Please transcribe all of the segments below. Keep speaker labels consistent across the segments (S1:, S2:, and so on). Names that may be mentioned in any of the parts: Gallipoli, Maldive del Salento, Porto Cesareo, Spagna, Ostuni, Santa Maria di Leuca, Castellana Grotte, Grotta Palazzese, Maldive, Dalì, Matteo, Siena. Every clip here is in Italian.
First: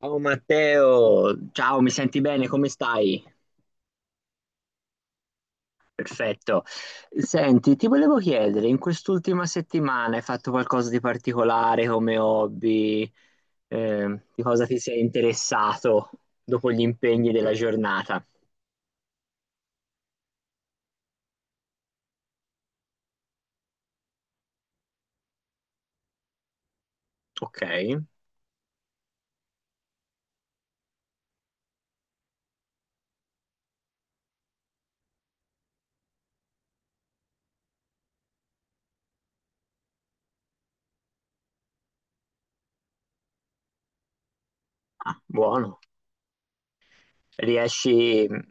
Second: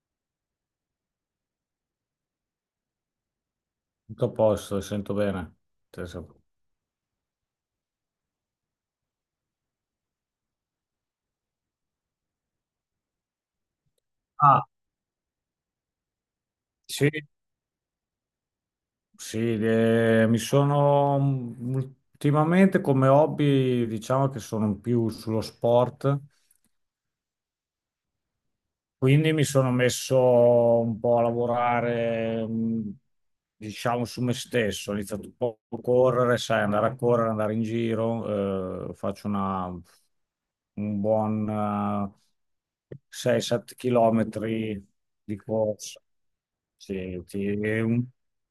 S1: Ciao Matteo, ciao, mi senti bene? Come stai?
S2: Tutto a posto, sento bene. Te so-
S1: Perfetto. Senti, ti volevo chiedere, in quest'ultima settimana hai fatto qualcosa di particolare come hobby? Di
S2: Ah,
S1: cosa ti sei interessato dopo gli
S2: sì,
S1: impegni della giornata?
S2: sì, ultimamente come hobby, diciamo che sono più sullo sport.
S1: Ok,
S2: Quindi mi sono messo un po' a lavorare, diciamo, su me stesso. Ho iniziato un po' a correre, sai, andare a correre, andare in giro. Faccio un buon 6-7 chilometri
S1: ah,
S2: di
S1: buono.
S2: corsa. Sì, un-
S1: Riesci ad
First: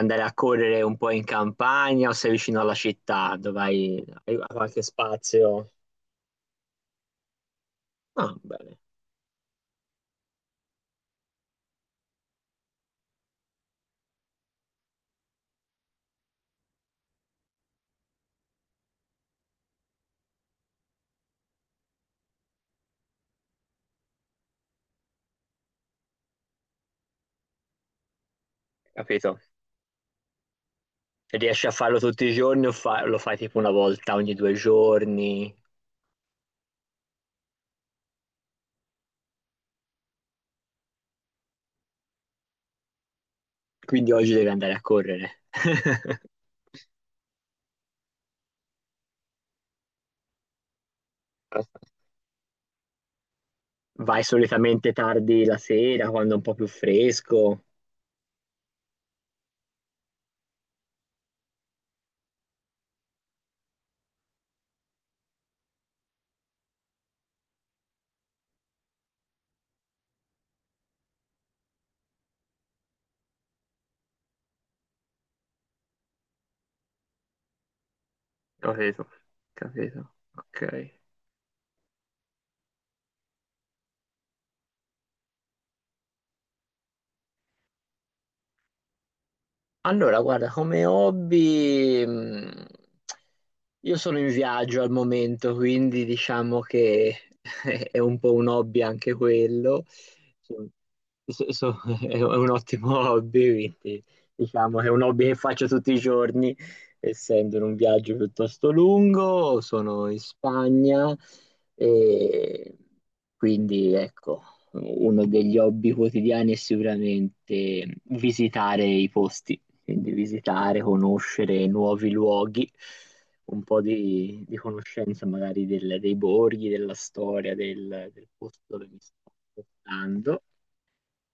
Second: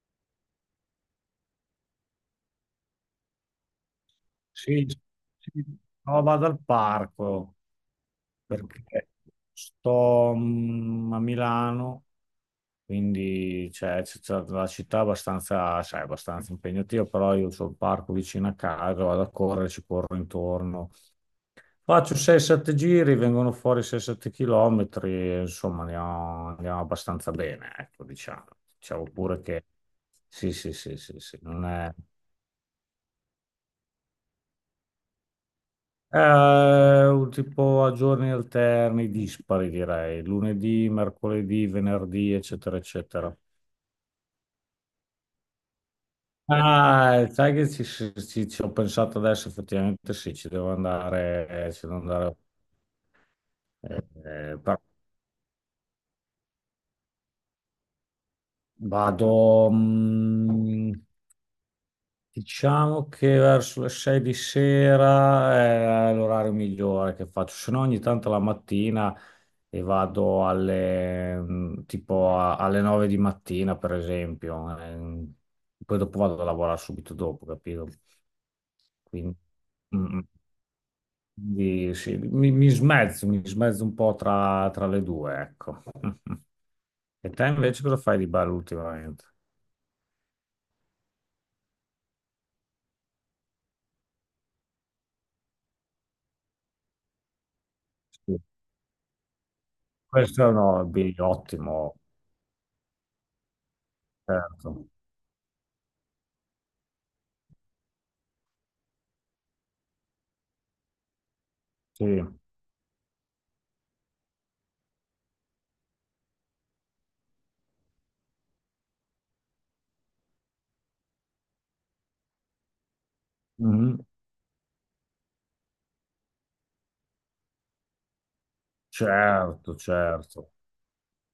S1: andare a correre un po' in campagna o sei vicino alla città dove hai qualche
S2: sì, sì.
S1: spazio?
S2: No, vado al parco
S1: Ah, bene,
S2: perché sto, a Milano. Quindi cioè, c'è c'è la città è abbastanza, sai, abbastanza impegnativa, però io ho il parco vicino a casa, vado a correre, ci corro intorno. Faccio 6-7 giri, vengono fuori 6-7 chilometri, insomma andiamo abbastanza bene, ecco, diciamo. Diciamo
S1: capito.
S2: pure che sì, sì, sì, sì, sì, non
S1: Riesci a
S2: è.
S1: farlo tutti i giorni o lo fai tipo una volta ogni due giorni?
S2: È un tipo a giorni alterni, dispari direi, lunedì, mercoledì, venerdì, eccetera, eccetera.
S1: Quindi oggi devi andare a correre.
S2: Ah, sai che ci ho pensato adesso, effettivamente sì, ci devo andare, eh,
S1: Vai
S2: però
S1: solitamente tardi la sera, quando è un po' più fresco.
S2: vado, diciamo che verso le 6 di sera è l'orario migliore che faccio, se no ogni tanto la mattina e vado alle, tipo alle 9 di mattina, per esempio, poi dopo vado a lavorare subito dopo, capito?
S1: Capito,
S2: Quindi, mm,
S1: capito.
S2: mm.
S1: Ok.
S2: Quindi sì, mi smezzo un po' tra le due, ecco. E te invece cosa fai di bello ultimamente?
S1: Allora, guarda, come hobby, io sono in viaggio al momento, quindi diciamo che è un po'
S2: Sì.
S1: un hobby anche quello.
S2: Questo è un
S1: So-
S2: hobby
S1: so- so-
S2: ottimo,
S1: è un ottimo hobby, quindi diciamo che
S2: certo.
S1: è un hobby che faccio tutti i giorni, essendo in un viaggio piuttosto lungo, sono in Spagna
S2: Sì.
S1: e quindi ecco, uno degli hobby quotidiani è sicuramente visitare i posti, quindi visitare, conoscere nuovi luoghi, un po'
S2: Mhm.
S1: di conoscenza magari dei borghi, della storia, del posto dove mi sto
S2: Certo,
S1: spostando.
S2: certo.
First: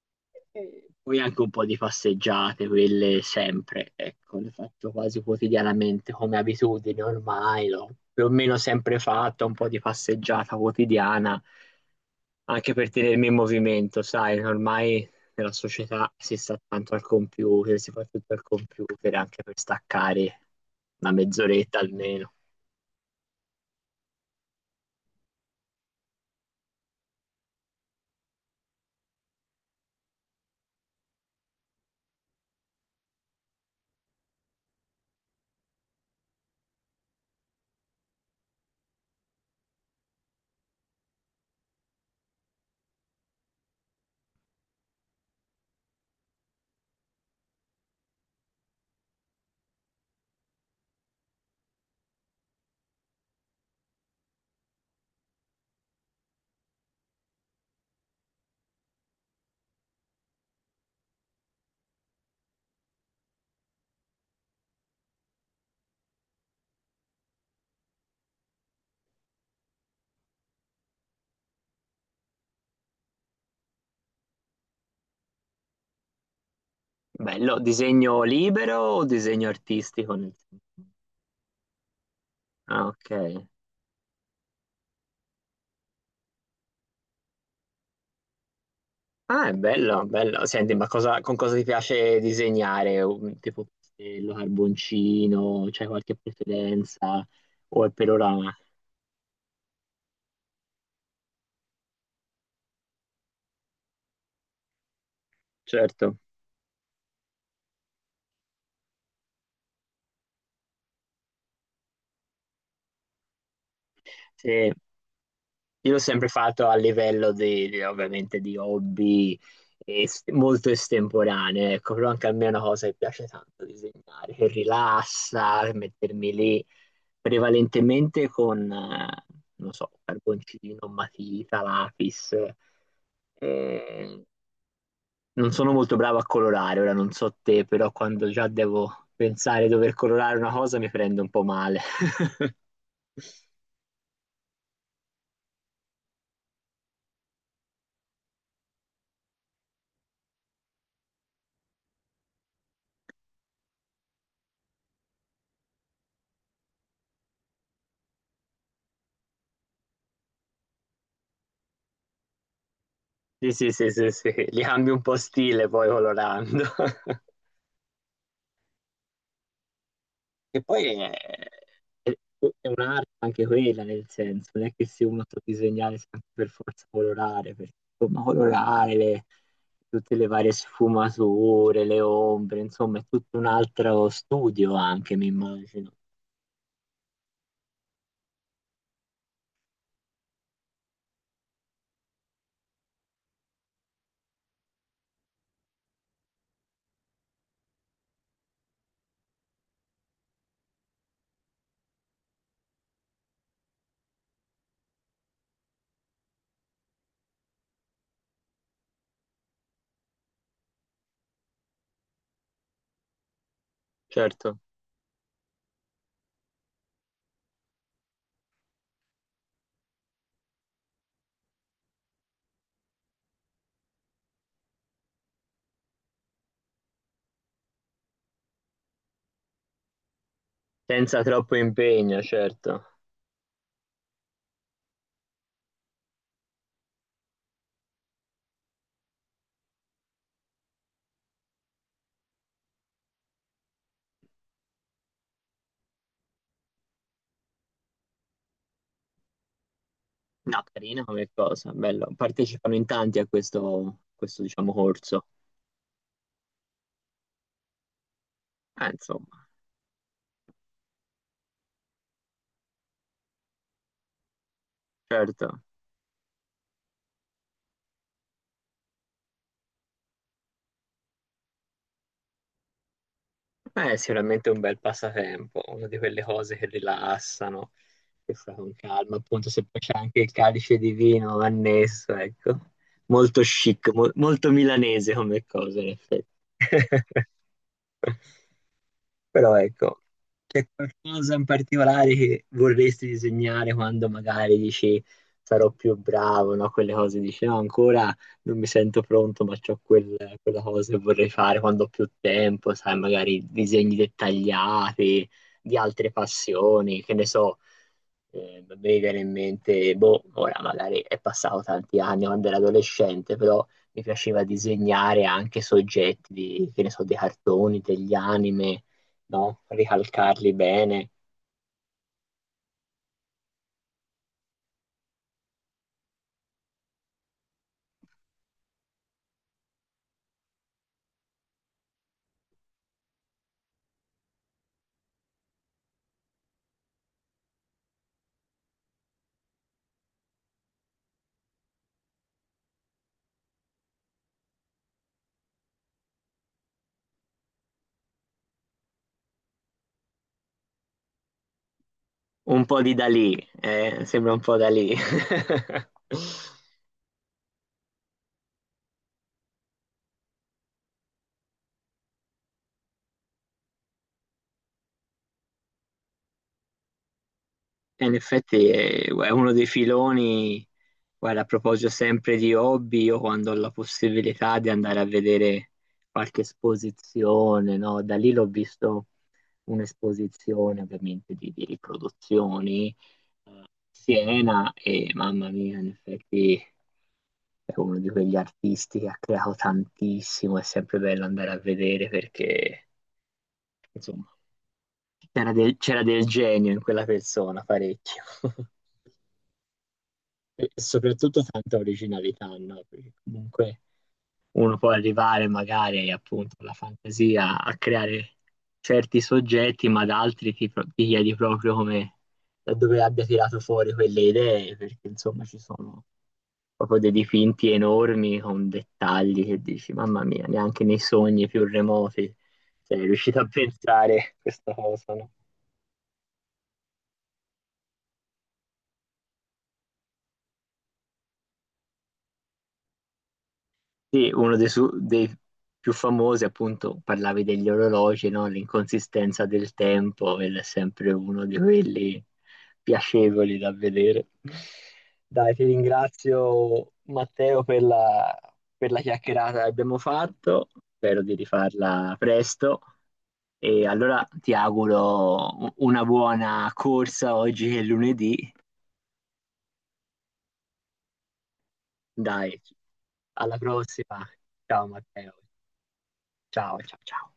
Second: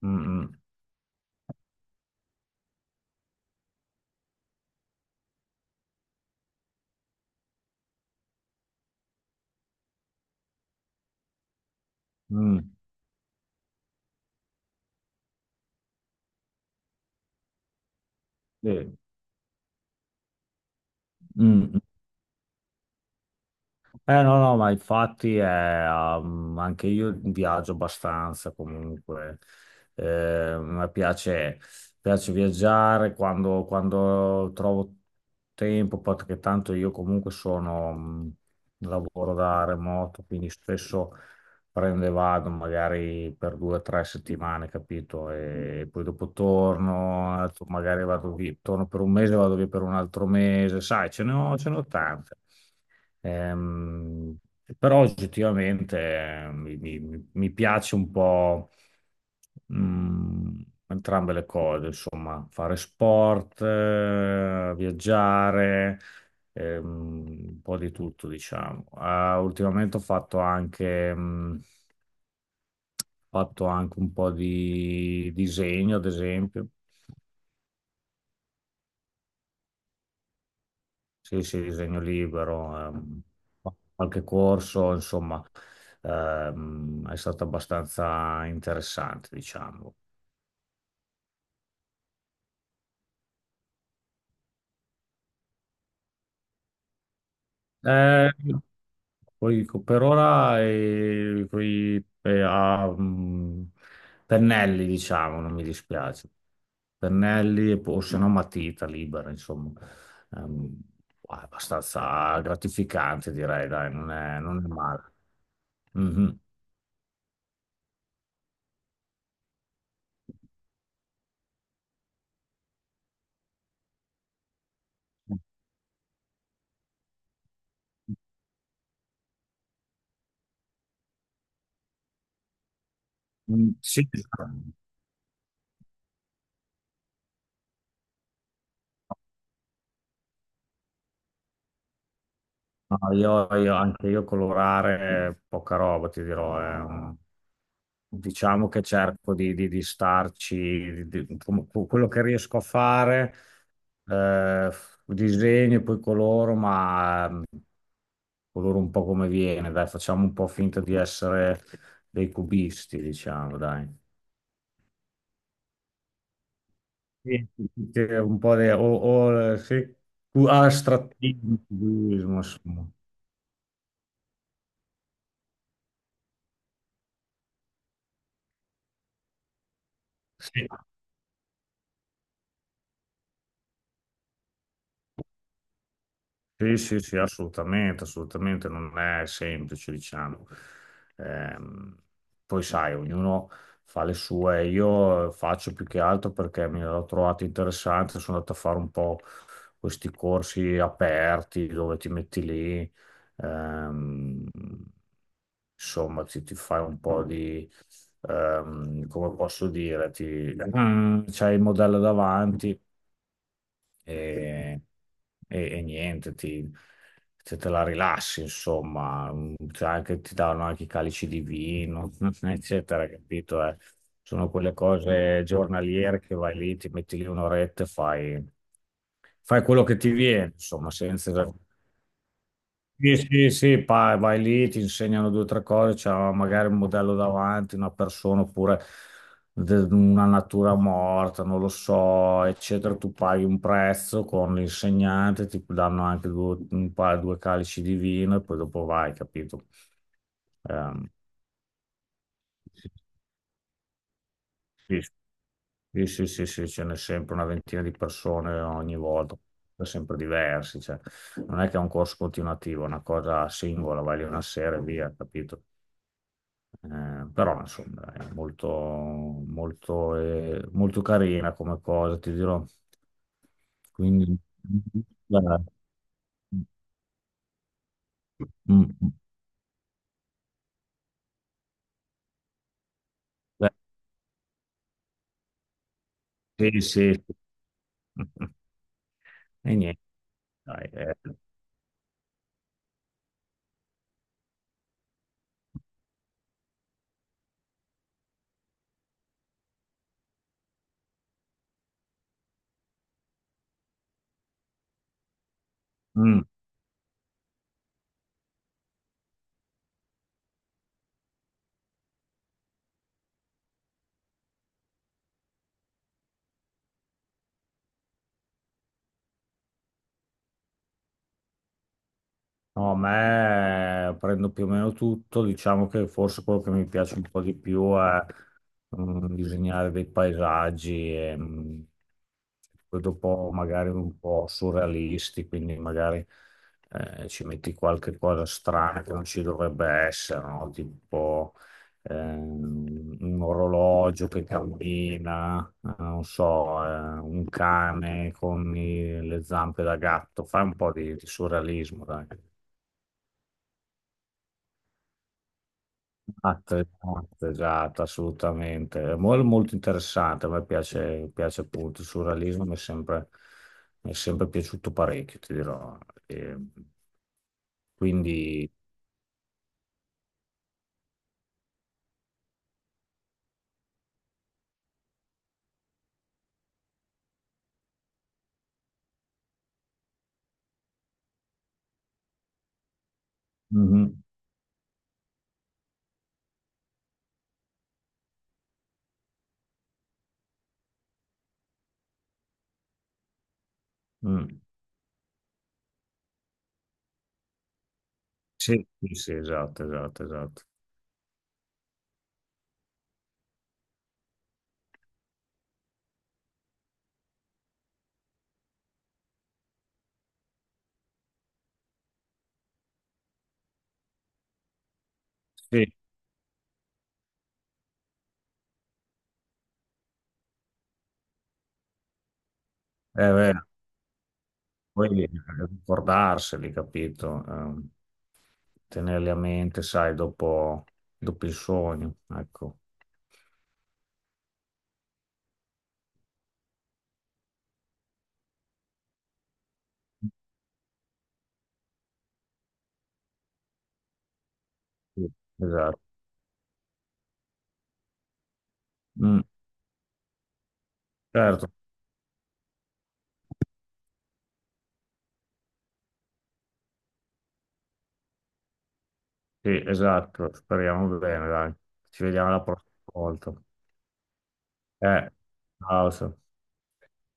S2: Mm, mm,
S1: E poi anche un po' di passeggiate, quelle sempre, ecco, le faccio quasi quotidianamente come abitudine ormai, l'ho più o meno sempre fatta, un po' di passeggiata quotidiana
S2: mm.
S1: anche per tenermi in movimento, sai, ormai nella società si sta tanto al computer, si fa tutto al
S2: Sì.
S1: computer anche per staccare una
S2: Mm,
S1: mezz'oretta
S2: mm.
S1: almeno.
S2: Eh no, no, ma infatti è, anche io viaggio abbastanza comunque. Eh, a me piace viaggiare quando trovo tempo, perché tanto io comunque lavoro da remoto, quindi spesso prendo e vado magari per 2 o 3 settimane, capito? E poi dopo torno, magari vado via, torno per un mese, vado via per un altro mese, sai, ce ne ho tante. Ehm, però oggettivamente mi piace un po' mm, entrambe le cose, insomma, fare sport, viaggiare, un po' di tutto, diciamo. Ah, ultimamente ho fatto anche un po' di disegno, ad esempio.
S1: Bello, disegno libero o disegno artistico?
S2: Sì, sì, disegno
S1: Ah,
S2: libero,
S1: ok.
S2: qualche corso, insomma, è stato abbastanza interessante,
S1: Ah, è
S2: diciamo.
S1: bello, bello. Senti, ma con cosa ti piace disegnare? Tipo pastello, carboncino, c'hai qualche preferenza? O è per
S2: Eh,
S1: ora?
S2: poi per ora pennelli, diciamo, non mi
S1: Certo.
S2: dispiace. Pennelli e o se no matita libera, insomma. Ehm, è abbastanza gratificante, direi, dai, non è
S1: Sì.
S2: male.
S1: Io l'ho sempre
S2: Mhm.
S1: fatto a livello di, ovviamente di hobby molto estemporaneo, ecco, però anche a me è una cosa che piace tanto disegnare, che rilassa, che mettermi lì prevalentemente con, non so, carboncino, matita, lapis.
S2: Mm, sì.
S1: Eh, non sono molto bravo a colorare, ora non so te, però quando già devo pensare di dover colorare una cosa mi prendo un po' male.
S2: No, anche io colorare poca roba, ti dirò. Diciamo che cerco di starci, quello che riesco a fare, eh, disegno e poi coloro, ma coloro un po' come viene, dai, facciamo un po' finta di essere dei cubisti,
S1: Sì,
S2: diciamo,
S1: sì,
S2: dai.
S1: sì, sì, sì, li cambio un po' stile poi colorando.
S2: Sì, sì, sì, un po' di o, sì, più
S1: Che poi
S2: astrattismo,
S1: è-
S2: cubismo,
S1: è
S2: insomma.
S1: un'arte anche quella, nel senso, non è che se uno ti disegnare sia anche per forza colorare, perché insomma colorare tutte le varie
S2: Sì.
S1: sfumature, le ombre, insomma è tutto un altro studio anche, mi immagino.
S2: Sì, sì, sì, assolutamente, assolutamente, non è semplice, diciamo. Ehm, poi sai, ognuno fa le sue, io faccio più che altro perché mi l'ho trovato interessante, sono andato a fare un po' questi corsi aperti dove ti metti lì, ehm, insomma, ti fai un po' di, come posso dire, c'hai il modello davanti
S1: Certo,
S2: e, e niente, se te la rilassi, insomma, ti danno anche i calici di vino, eccetera, capito? Sono quelle cose giornaliere che vai lì, ti metti lì un'oretta e fai, quello che ti viene, insomma,
S1: senza
S2: senza
S1: troppo
S2: esagerare.
S1: impegno, certo.
S2: Sì, sì, sì, vai lì, ti insegnano due o tre cose, c'è magari un modello davanti, una persona oppure una natura morta, non lo so, eccetera. Tu paghi un prezzo con l'insegnante, ti danno anche due, un paio, due calici di vino e poi dopo vai, capito?
S1: No, carina
S2: Ehm,
S1: come cosa, bello. Partecipano in tanti a questo, questo diciamo,
S2: sì,
S1: corso.
S2: sì, sì, sì, sì, ce n'è sempre una ventina di persone ogni volta,
S1: Insomma,
S2: sempre diversi, cioè, non è che è un corso continuativo, è una cosa singola, vai lì una sera e via,
S1: certo.
S2: capito? Però insomma è molto, molto, molto carina come cosa, ti dirò.
S1: Beh, è
S2: Quindi,
S1: sicuramente un bel passatempo,
S2: guarda,
S1: una di quelle cose che rilassano, che fa con
S2: mm, mm,
S1: calma, appunto se poi c'è anche il calice di vino annesso, ecco. Molto chic, molto milanese come cosa, in effetti.
S2: sì, sì, sì.
S1: Però
S2: E niente,
S1: ecco, c'è
S2: dai, eh.
S1: qualcosa in particolare che vorresti disegnare quando magari dici sarò più bravo, no? Quelle cose dici no, ancora non mi sento pronto, ma c'ho quella cosa che vorrei fare quando ho più tempo, sai, magari disegni dettagliati di altre
S2: Mm.
S1: passioni, che ne so, mi viene in mente, boh, ora magari è passato tanti anni quando ero adolescente, però mi piaceva disegnare anche soggetti di, che ne so, dei cartoni, degli anime, no? Ricalcarli bene.
S2: No, a me prendo più o meno tutto, diciamo che forse quello che mi piace un po' di più è disegnare dei paesaggi e poi dopo magari un po' surrealisti, quindi magari ci metti qualche cosa strana che non ci dovrebbe essere, no? Tipo un orologio che cammina, non so, un cane con le zampe da gatto, fai un po' di surrealismo, dai.
S1: Un po' di Dalì, sembra un po' Dalì.
S2: Esatto, esatto, esatto, assolutamente. È molto interessante, a me piace, appunto il surrealismo, mi è sempre piaciuto parecchio, ti dirò. E
S1: E in effetti
S2: quindi,
S1: è uno dei filoni, guarda, a proposito sempre di hobby, io quando ho la possibilità di andare a vedere qualche esposizione, no? Da lì l'ho visto un'esposizione ovviamente di riproduzioni,
S2: mhm,
S1: Siena e mamma mia, in effetti è uno di quegli artisti che ha creato tantissimo, è sempre bello andare a vedere perché insomma,
S2: mm.
S1: c'era del genio in quella persona, parecchio.
S2: Sì, sì, sì, esatto, esatto, esatto.
S1: E soprattutto tanta originalità, no? Perché comunque uno può arrivare magari appunto alla fantasia a creare certi soggetti, ma da altri ti, ti chiedi proprio come da dove abbia tirato fuori quelle idee, perché insomma ci
S2: Sì, è
S1: sono proprio dei dipinti enormi con dettagli che dici, mamma mia, neanche nei sogni più remoti sei riuscito a
S2: vero,
S1: pensare questa cosa,
S2: poi
S1: no?
S2: ricordarseli, capito? Tenerli a mente, sai, dopo, il sogno, ecco.
S1: Sì, uno dei, dei più famosi, appunto, parlavi degli orologi, no? L'inconsistenza del tempo, ed è sempre uno di quelli piacevoli da vedere.
S2: Sì,
S1: Dai, ti
S2: esatto.
S1: ringrazio Matteo per la
S2: Mm,
S1: chiacchierata che abbiamo fatto, spero di
S2: certo.
S1: rifarla presto e allora ti auguro una buona corsa oggi che è lunedì.
S2: Sì, esatto, speriamo bene, dai. Ci vediamo
S1: Dai,
S2: la prossima volta.
S1: alla prossima. Ciao
S2: Eh,
S1: Matteo.
S2: ciao. Sam.
S1: Ciao, ciao, ciao.